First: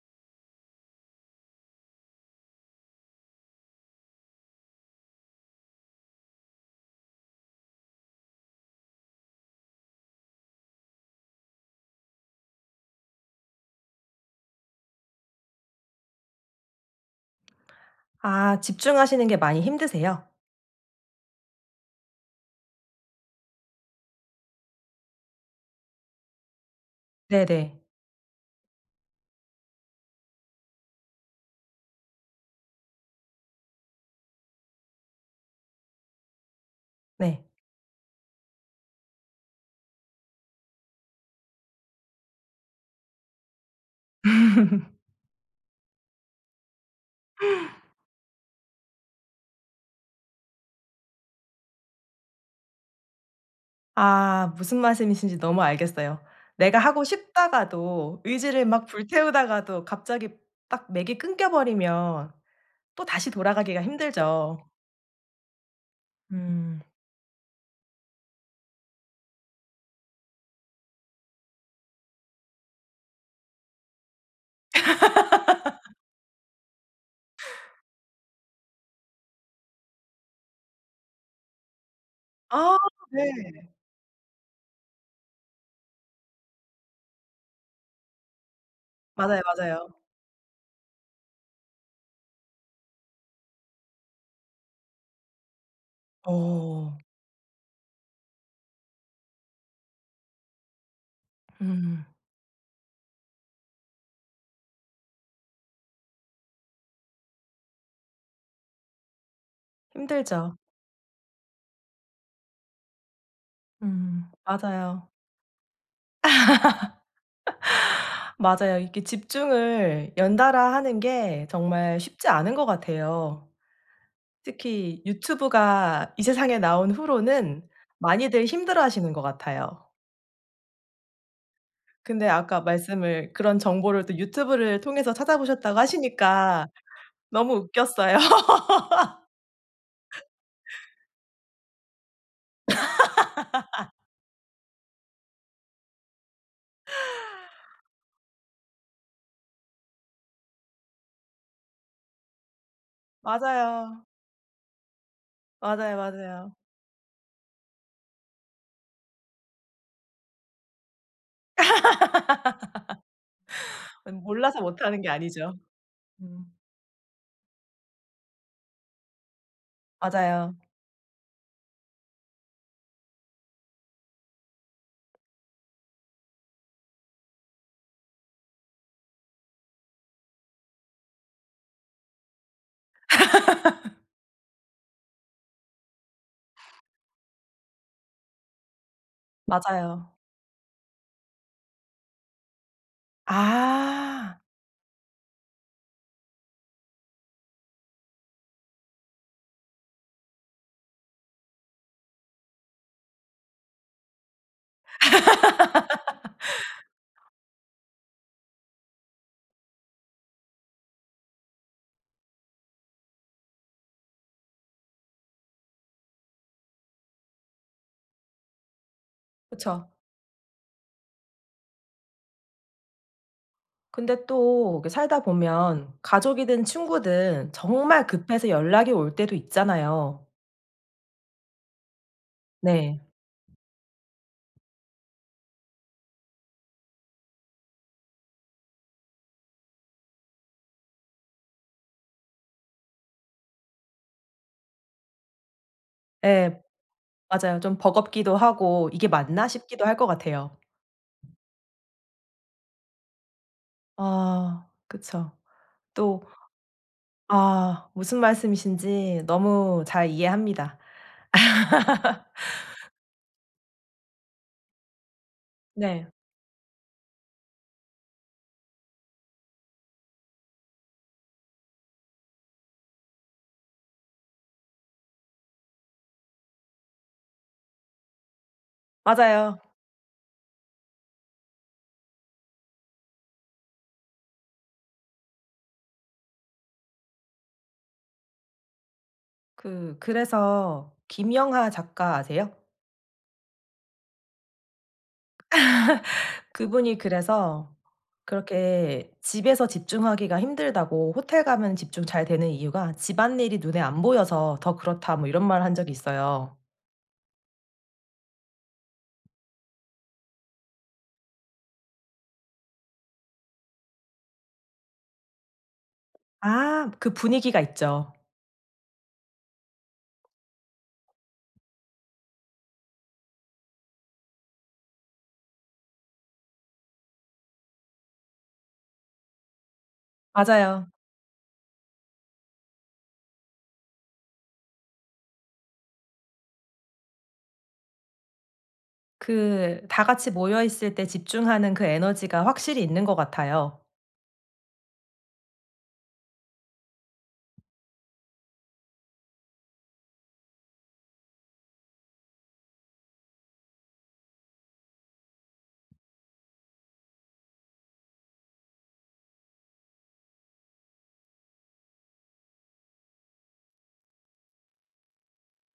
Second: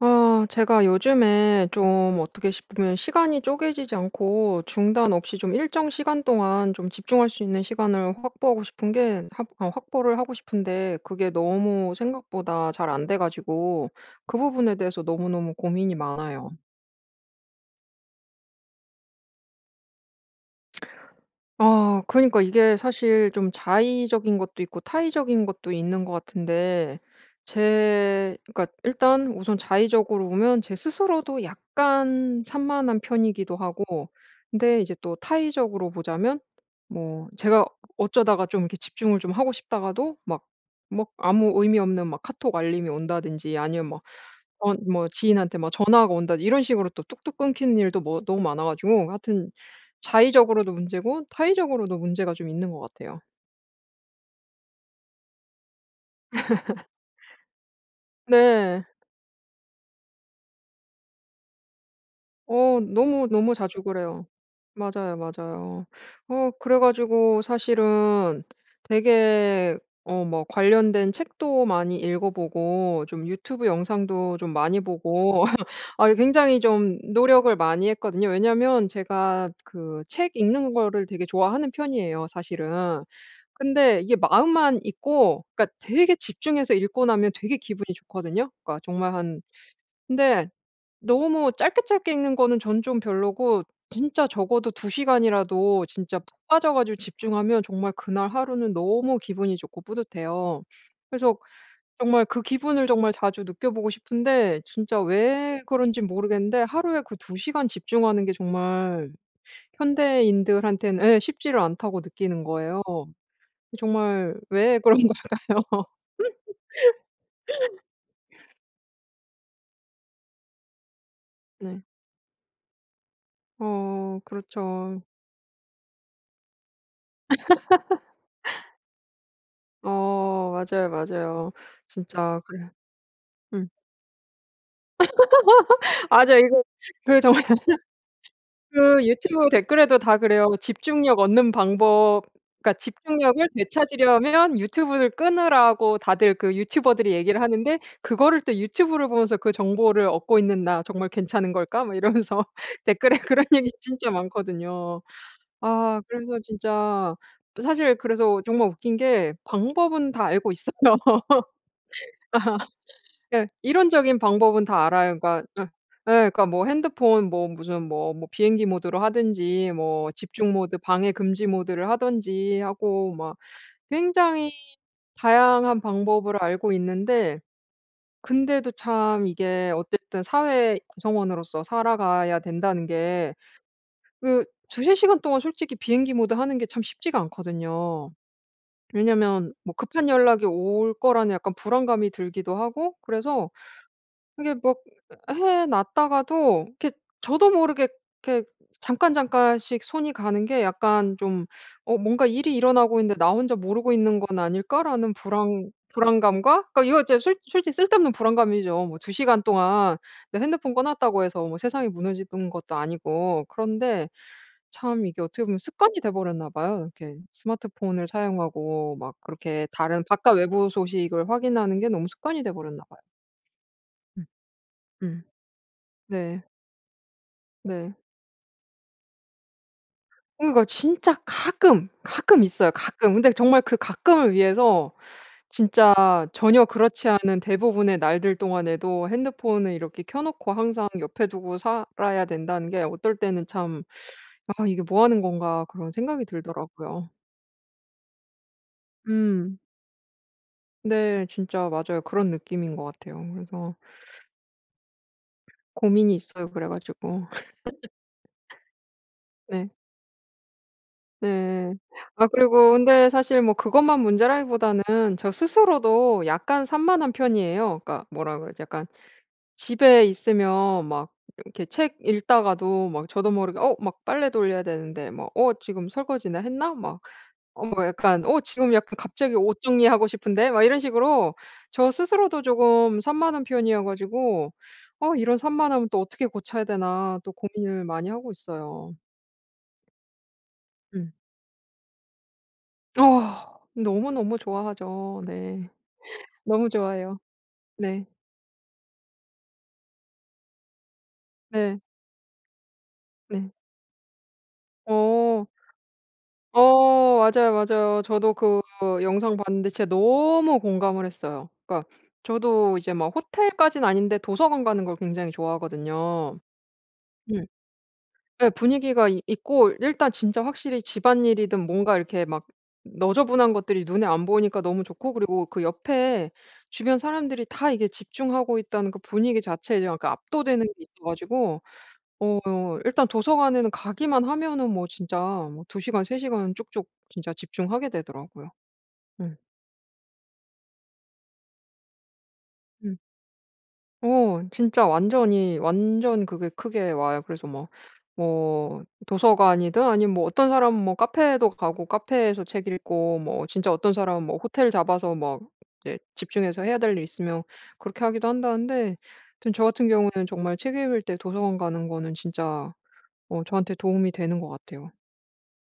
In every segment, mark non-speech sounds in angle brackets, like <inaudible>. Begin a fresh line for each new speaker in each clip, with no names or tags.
아 제가 요즘에 좀 어떻게 싶 보면 시간이 쪼개지지 않고 중단 없이 좀 일정 시간 동안 좀 집중할 수 있는 시간을 확보하고 싶은 게 합 어 확보를 하고 싶은데 그게 너무 생각보다 잘 안 돼 가지고 그 부분에 대해서 너무너무 고민이 많아요.
아 집중하시는 게 많이 힘드세요?
아 그니까 이게 사실 좀 자의적인 것도 있고 타의적인 것도 있는 것 같은데
네네.
제 그러니까 일단 우선 자의적으로 보면 제 스스로도 약간 산만한 편이기도 하고, 근데 이제 또 타의적으로 보자면 뭐
네.
제가 어쩌다가 좀 이렇게 집중을 좀 하고 싶다가도 막 뭐 아무 의미 없는 막 카톡 알림이 온다든지 아니면 막 뭐
<laughs>
지인한테 막 전화가 온다 이런 식으로 또 뚝뚝 끊기는 일도 뭐 너무 많아 가지고, 하여튼 자의적으로도 문제고 타의적으로도 문제가 좀 있는 것 같아요.
아 무슨 말씀이신지 너무 알겠어요. 내가 하고 싶다가도 의지를
네.
막 불태우다가도 갑자기 딱 맥이 끊겨 버리면
어
또
너무,
다시
너무
돌아가기가
자주 그래요.
힘들죠.
맞아요, 맞아요. 어 그래
음.
가지고 사실은 되게 뭐 관련된 책도 많이 읽어 보고 좀 유튜브 영상도 좀 많이 보고 <laughs> 아 굉장히 좀 노력을 많이 했거든요. 왜냐면 제가 그 책 읽는 거를 되게 좋아하는 편이에요,
아
사실은.
네.
근데 이게 마음만 있고, 그러니까 되게 집중해서 읽고 나면 되게 기분이 좋거든요. 그러니까 정말
맞아요,
한
맞아요.
근데 너무 짧게 짧게 읽는 거는 전 좀 별로고, 진짜 적어도 2시간이라도 진짜 푹 빠져 가지고
어.
집중하면 정말 그날 하루는 너무 기분이 좋고 뿌듯해요. 그래서
음.
정말 그 기분을 정말 자주 느껴보고 싶은데, 진짜 왜 그런지 모르겠는데 하루에 그 2시간 집중하는 게 정말
힘들죠.
현대인들한테는 예 쉽지를 않다고 느끼는 거예요.
음.
정말 왜 그런
맞아요.
걸까요? <laughs>
맞아요. 이게 집중을 연달아 하는 게
네.
정말 쉽지 않은 것 같아요.
어 그렇죠.
특히 유튜브가 이 세상에 나온 후로는 많이들 힘들어하시는 것 같아요.
어 맞아요, 맞아요.
근데
진짜
아까
그래.
말씀을 그런
음.
정보를 또 유튜브를 통해서 찾아보셨다고
맞아요. 이거
하시니까
그 정말
너무
<laughs>
웃겼어요. <laughs>
그 유튜브 댓글에도 다 그래요. 집중력 얻는 방법, 그러니까 집중력을 되찾으려면 유튜브를 끊으라고 다들 그 유튜버들이 얘기를 하는데, 그거를 또 유튜브를 보면서 그 정보를 얻고 있는 나 정말 괜찮은 걸까? 막 이러면서 <laughs> 댓글에 그런 얘기
맞아요.
진짜 많거든요.
맞아요,
아 그래서
맞아요.
진짜 사실 그래서 정말 웃긴 게 방법은 다 알고 있어요. <laughs> 예. 이론적인
몰라서
방법은 다
못하는 게
알아요. 그러니까
아니죠.
예. 예.
음.
그러니까 뭐 핸드폰 뭐 무슨 뭐 비행기 모드로 하든지, 뭐 집중
맞아요.
모드, 방해 금지 모드를 하든지 하고 막 굉장히 다양한 방법을 알고 있는데, 근데도 참 이게 어쨌든 사회 구성원으로서 살아가야 된다는 게, 그 2-3 시간 동안 솔직히 비행기 모드 하는 게 참 쉽지가 않거든요. 왜냐면 뭐 급한
맞아요.
연락이 올 거라는 약간 불안감이 들기도 하고, 그래서
아
이게 막 해 놨다가도 이렇게 저도 모르게 이렇게 잠깐 잠깐씩 손이 가는 게 약간 좀 '어 뭔가 일이 일어나고 있는데 나 혼자 모르고 있는 건 아닐까?'라는 불안감과, 그러니까 이거 이제 솔 솔직히 쓸데없는 불안감이죠. 뭐 2시간 동안 내 핸드폰 꺼 놨다고 해서 뭐 세상이 무너지는 것도 아니고. 그런데 참 이게 어떻게 보면 습관이 돼 버렸나 봐요. 이렇게 스마트폰을 사용하고 막 그렇게
그쵸.
다른 바깥 외부 소식을 확인하는 게 너무 습관이 돼 버렸나 봐요.
근데
음.
또 이렇게 살다
음.
보면
네.
가족이든 친구든
네.
정말 급해서 연락이 올 때도 있잖아요.
그러니까 진짜 가끔, 가끔 있어요,
네.
가끔. 근데 정말 그 가끔을 위해서 진짜 전혀 그렇지 않은 대부분의 날들 동안에도 핸드폰을 이렇게 켜 놓고 항상 옆에 두고 살아야 된다는 게 어떨 때는 참 '아 이게 뭐 하는 건가.' 그런 생각이
예.
들더라고요.
맞아요. 좀 버겁기도 하고 '이게 맞나?'
음.
싶기도 할 것 같아요.
네. 진짜 맞아요. 그런 느낌인 것 같아요. 그래서
아 그쵸.
고민이
또
있어요, 그래 가지고.
아 무슨 말씀이신지
네.
너무 잘 이해합니다.
네. 아 그리고 근데 사실 뭐 그것만 문제라기보다는 저
네.
스스로도 약간 산만한 편이에요. 그러니까 뭐라 그러지? 약간 집에 있으면 막 이렇게 책 읽다가도 막 저도 모르게 '어 막 빨래 돌려야 되는데.' 막 '어 지금 설거지나 했나?' 막 어 뭐 약간 '어 지금 약간 갑자기
맞아요.
옷 정리하고 싶은데.' 막 이런 식으로 저 스스로도 조금 산만한 편이어 가지고 '어 이런 산만함은 또 어떻게 고쳐야 되나.' 또 고민을 많이 하고 있어요.
그래서
음.
김영하 작가 아세요?
어. 너무너무 좋아하죠. 네. 너무
그분이
좋아해요.
그래서
네.
그렇게 집에서 집중하기가 힘들다고 호텔 가면
네.
집중 잘 되는 이유가
네.
집안일이 눈에 안 보여서 더 그렇다 뭐 이런
어.
말을 한 적이 있어요.
어 맞아요, 맞아요. 저도 그 영상 봤는데 진짜 너무 공감을 했어요. 그러니까 저도 이제 막 호텔까진 아닌데 도서관 가는 걸 굉장히 좋아하거든요.
아 그 분위기가 있죠.
예 분위기가 이 있고 일단 진짜 확실히 집안일이든 뭔가 이렇게 막 너저분한 것들이 눈에 안 보이니까 너무 좋고, 그리고 그 옆에 주변 사람들이 다 이게 집중하고 있다는 그 분위기 자체에 약간 압도되는 게
맞아요.
있어 가지고 어 일단 도서관에는 가기만 하면은 뭐 진짜 뭐 2 시간 3 시간 쭉쭉 진짜 집중하게 되더라고요.
그 다 같이 모여 있을 때 집중하는 그 에너지가 확실히
음.
있는 것 같아요.
어 진짜 완전히 완전 그게 크게 와요. 그래서 뭐 뭐 도서관이든 아니면 뭐 어떤 사람은 뭐 카페도 가고 카페에서 책 읽고, 뭐 진짜 어떤 사람은 뭐 호텔 잡아서 뭐 이제 집중해서 해야 될 일 있으면 그렇게 하기도 한다는데, 아무튼 저 같은 경우에는 정말 책 읽을 때 도서관 가는 거는 진짜 어 저한테 도움이 되는 것 같아요.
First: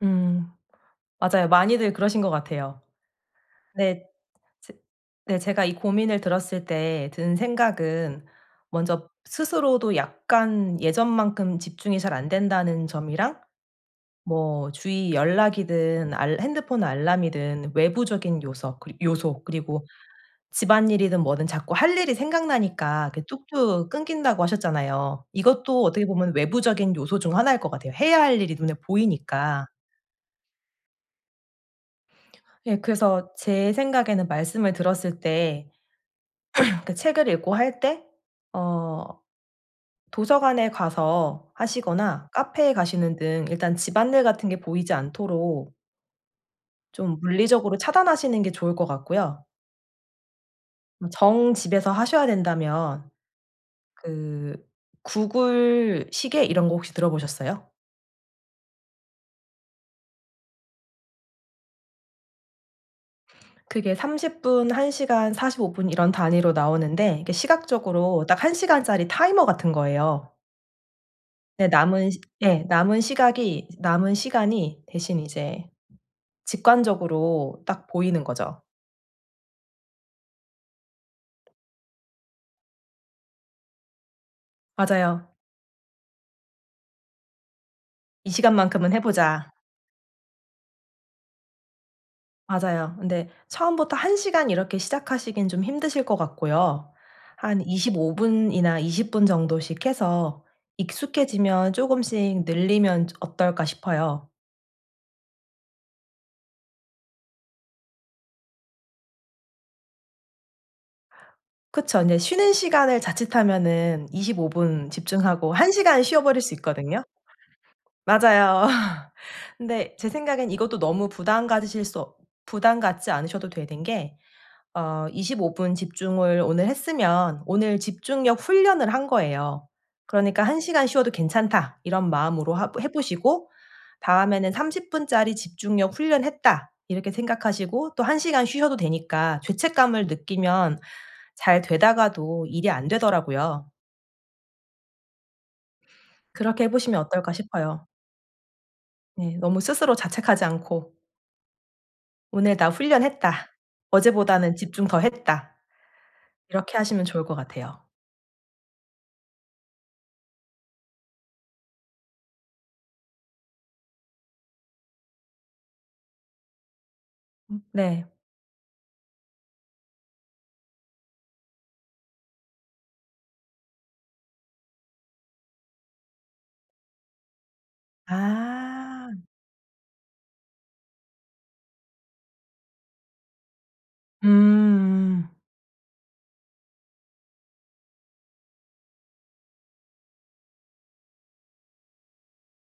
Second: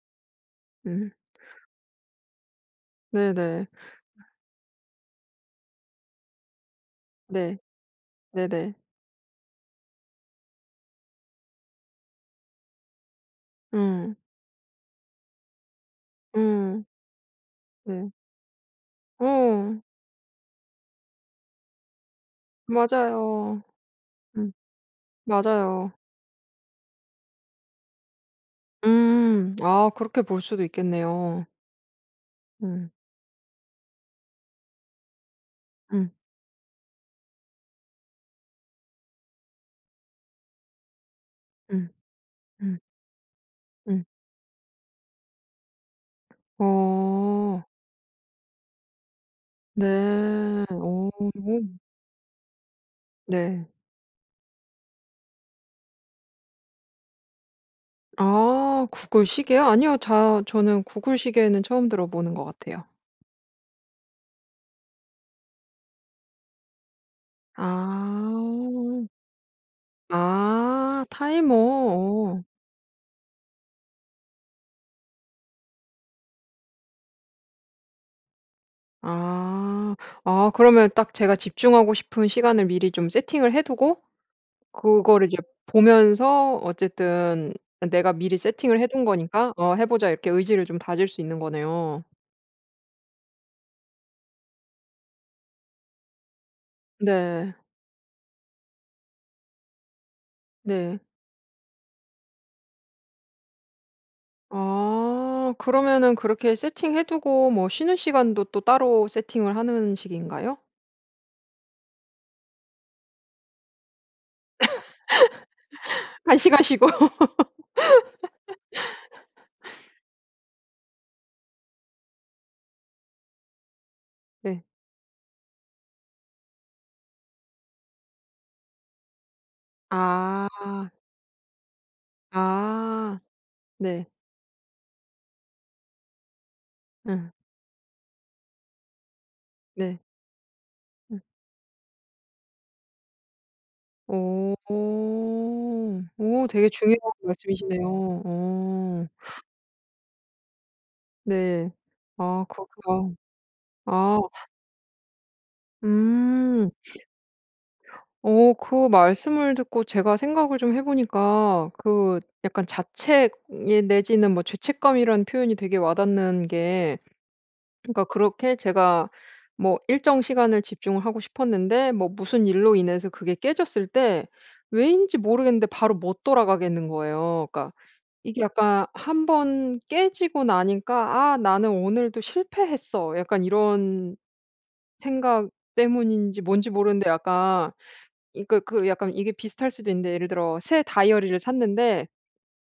음.
음.
맞아요. 많이들 그러신 것 같아요.
네네.
네. 제 네 제가 이 고민을 들었을 때 든
네.
생각은
네네.
먼저 스스로도 약간 예전만큼 집중이 잘 안 된다는 점이랑
음.
뭐 주위 연락이든 알 핸드폰
음.
알람이든
네.
외부적인 요소
어
그리고 집안일이든 뭐든 자꾸 할 일이 생각나니까 그
맞아요.
뚝뚝 끊긴다고
음
하셨잖아요. 이것도
맞아요.
어떻게 보면 외부적인 요소 중 하나일 것 같아요. 해야 할 일이 눈에
음.
보이니까.
아 그렇게 볼 수도 있겠네요.
예
음.
그래서 제 생각에는 말씀을 들었을 때
음.
그 책을 읽고 할 때 어 도서관에 가서
음.
하시거나 카페에
음.
가시는 등 일단
음.
집안일 같은 게 보이지 않도록 좀
어.
물리적으로 차단하시는 게 좋을 것 같고요.
네. 오
정
이거
집에서 하셔야 된다면
네.
그 구글 시계 이런 거 혹시 들어보셨어요?
아 구글 시계요? 아니요. 자 저는 구글 시계는 처음 들어보는 것 같아요.
그게 30 분, 1 시간, 45분 이런 단위로 나오는데 이게 시각적으로
아.
딱 1 시간짜리 타이머 같은 거예요.
아 타이머.
네 남은 시
어.
예 남은 시각이 남은 시간이 대신 이제 직관적으로 딱 보이는 거죠.
아. 아 그러면 딱 제가 집중하고 싶은 시간을 미리 좀 세팅을 해 두고 그거를
맞아요.
이제 보면서 어쨌든 '내가
"이
미리 세팅을 해
시간만큼은 해
둔
보자."
거니까 어 해 보자.' 이렇게 의지를 좀 다질 수 있는 거네요.
맞아요. 근데 처음부터 1 시간 이렇게 시작하시긴 좀 힘드실 것 같고요.
네.
한 25 분이나 20분 정도씩 해서
네.
익숙해지면 조금씩 늘리면 어떨까 싶어요.
아 그러면은 그렇게 세팅해 두고 뭐 쉬는 시간도 또 따로 세팅을 하는 식인가요?
그쵸. 이제 쉬는 시간을 자칫하면은 25분 집중하고 1 시간
한
쉬어버릴 수
시간 쉬고.
있거든요.
<laughs>
맞아요. <laughs> 근데 제 생각엔 이것도 너무 부담 가지실 수 없 부담 갖지 않으셔도 되는 게
네.
어 25분 집중을 오늘 했으면 오늘 집중력 훈련을 한 거예요. 그러니까
아.
'1 시간 쉬어도 괜찮다.' 이런 마음으로 하 해
아.
보시고
네.
다음에는 30 분짜리 집중력 훈련했다 이렇게
응.
생각하시고 또 1 시간 쉬셔도 되니까
네.
죄책감을 느끼면
음.
잘 되다가도 일이 안 되더라고요.
오. 오
그렇게 해
되게
보시면
중요한
어떨까 싶어요.
말씀이시네요. 어.
네. 너무 스스로 자책하지 않고
네. 아
'오늘 나
그렇구나.
훈련했다.
아.
어제보다는 집중 더 했다.'
음.
이렇게 하시면 좋을 것 같아요.
어 그 말씀을 듣고 제가 생각을 좀 해 보니까 그 약간 자책 예 내지는 뭐 죄책감이라는 표현이 되게 와닿는 게, 그러니까
네.
그렇게 제가 뭐 일정 시간을 집중을 하고 싶었는데 뭐 무슨 일로 인해서 그게 깨졌을 때 왜인지 모르겠는데 바로 못 돌아가겠는 거예요. 그러니까 이게 약간
아.
한번 깨지고 나니까 '아 나는 오늘도 실패했어.' 약간 이런
음.
생각 때문인지 뭔지 모르는데 약간 그러니까 그 약간 이게 비슷할 수도 있는데, 예를 들어 새 다이어리를 샀는데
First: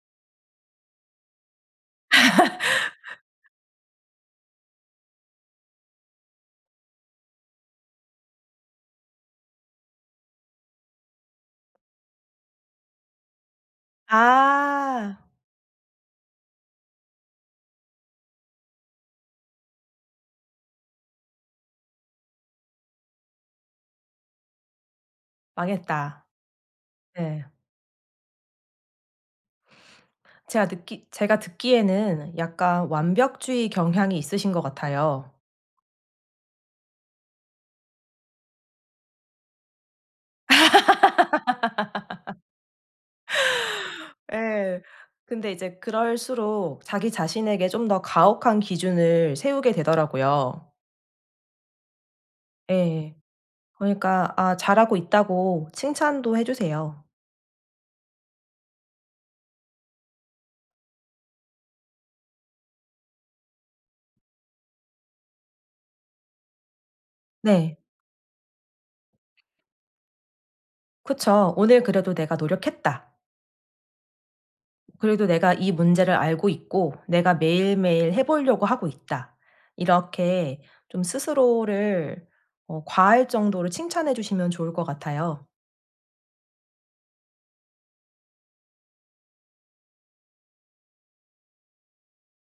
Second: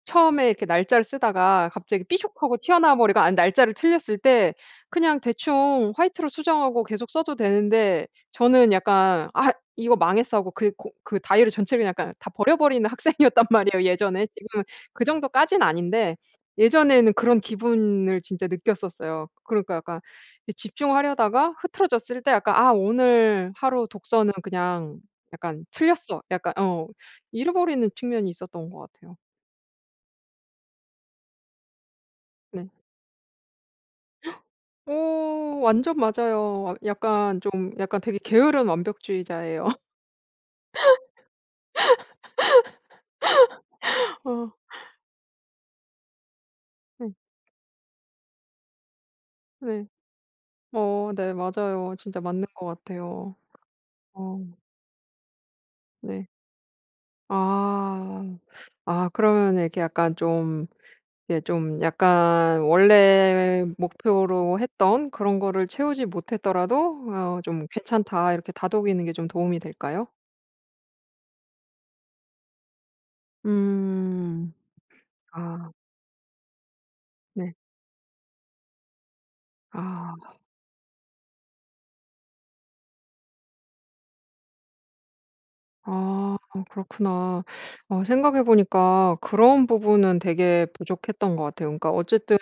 처음에 이렇게 날짜를 쓰다가 갑자기 삐죽하고 튀어나와 버리거나 아니면 날짜를 틀렸을 때 그냥 대충 화이트로 수정하고 계속 써도 되는데, 저는 약간 '아 이거 망했어.' 하고 그 고 그 다이어리 전체를 그냥 약간 다 버려 버리는 학생이었단 <laughs> 말이에요, 예전에. 지금은 그
아.
정도까진 아닌데 예전에는 그런 기분을 진짜 느꼈었어요. 그러니까 약간 이 집중하려다가 흐트러졌을 때 약간 '아 오늘 하루 독서는 그냥 약간 틀렸어.'
망했다.
약간 어
네.
잃어버리는 측면이 있었던 것 같아요.
제가 듣기에는
네.
약간 완벽주의 경향이 있으신 것 같아요.
오 완전 맞아요. 아 약간 좀 약간 되게 게으른 완벽주의자예요. <laughs> 어
예. 근데 이제 그럴수록 자기
네.
자신에게 좀 더 가혹한 기준을 세우게
네.
되더라고요.
어 네 맞아요. 진짜 맞는 것
예.
같아요.
그러니까
어
아 잘하고 있다고
네.
칭찬도 해 주세요.
아. 아 그러면 이렇게 약간 좀 예, 좀 약간 원래 목표로 했던 그런 거를 채우지 못했더라도 어 좀
네.
'괜찮다.' 이렇게 다독이는 게 좀 도움이 될까요?
그쵸. '오늘 그래도 내가 노력했다.'
음.
그래도 '내가
아
이 문제를 알고 있고 내가
네.
매일매일 해 보려고 하고 있다.'
아.
이렇게 좀 스스로를 어 과할 정도로 칭찬해 주시면 좋을 것 같아요.
아 그렇구나. 어 생각해 보니까 그런 부분은 되게 부족했던 것 같아요. 그러니까 어쨌든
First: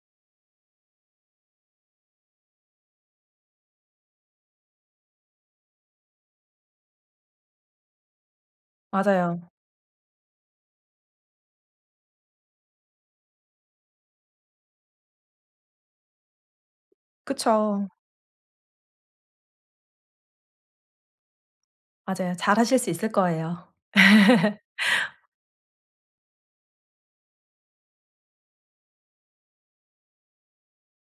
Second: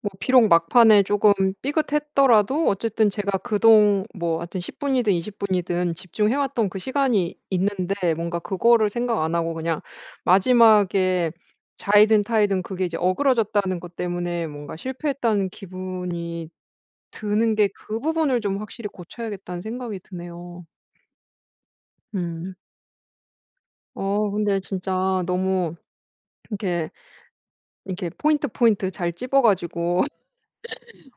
뭐 비록 막판에 조금 삐긋했더라도 어쨌든 제가 그동 뭐 하여튼 10 분이든 20 분이든 집중해 왔던 그 시간이 있는데, 뭔가 그거를 생각 안
맞아요.
하고 그냥 마지막에 자이든 타이든 그게 이제 어그러졌다는 것 때문에 뭔가 실패했다는 기분이 드는 게,
그쵸.
그 부분을 좀 확실히 고쳐야겠다는 생각이 드네요.
맞아요.
음.
잘하실 수 있을 거예요.
어 근데
<laughs>
진짜 너무 이렇게, 이렇게 포인트, 포인트 잘 찝어 가지고 <laughs>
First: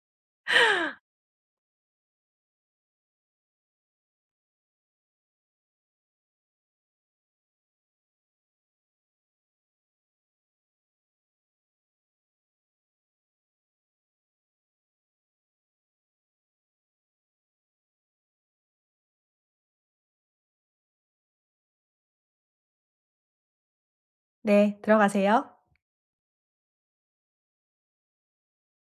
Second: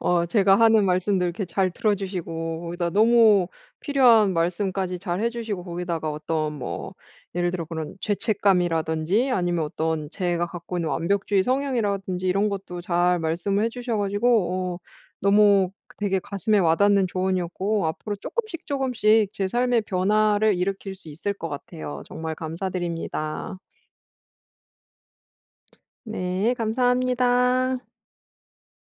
어 제가 하는 말씀들 이렇게 잘 들어 주시고, 거기다 너무 필요한 말씀까지 잘 해 주시고, 거기다가 어떤 뭐 예를 들어 그런 죄책감이라든지 아니면 어떤 제가 갖고 있는 완벽주의 성향이라든지 이런 것도 잘 말씀을 해 주셔 가지고 어 너무 되게 가슴에 와닿는 조언이었고, 앞으로 조금씩 조금씩 제 삶의 변화를 일으킬 수 있을 것 같아요. 정말 감사드립니다.
네. 들어가세요.
네, 감사합니다.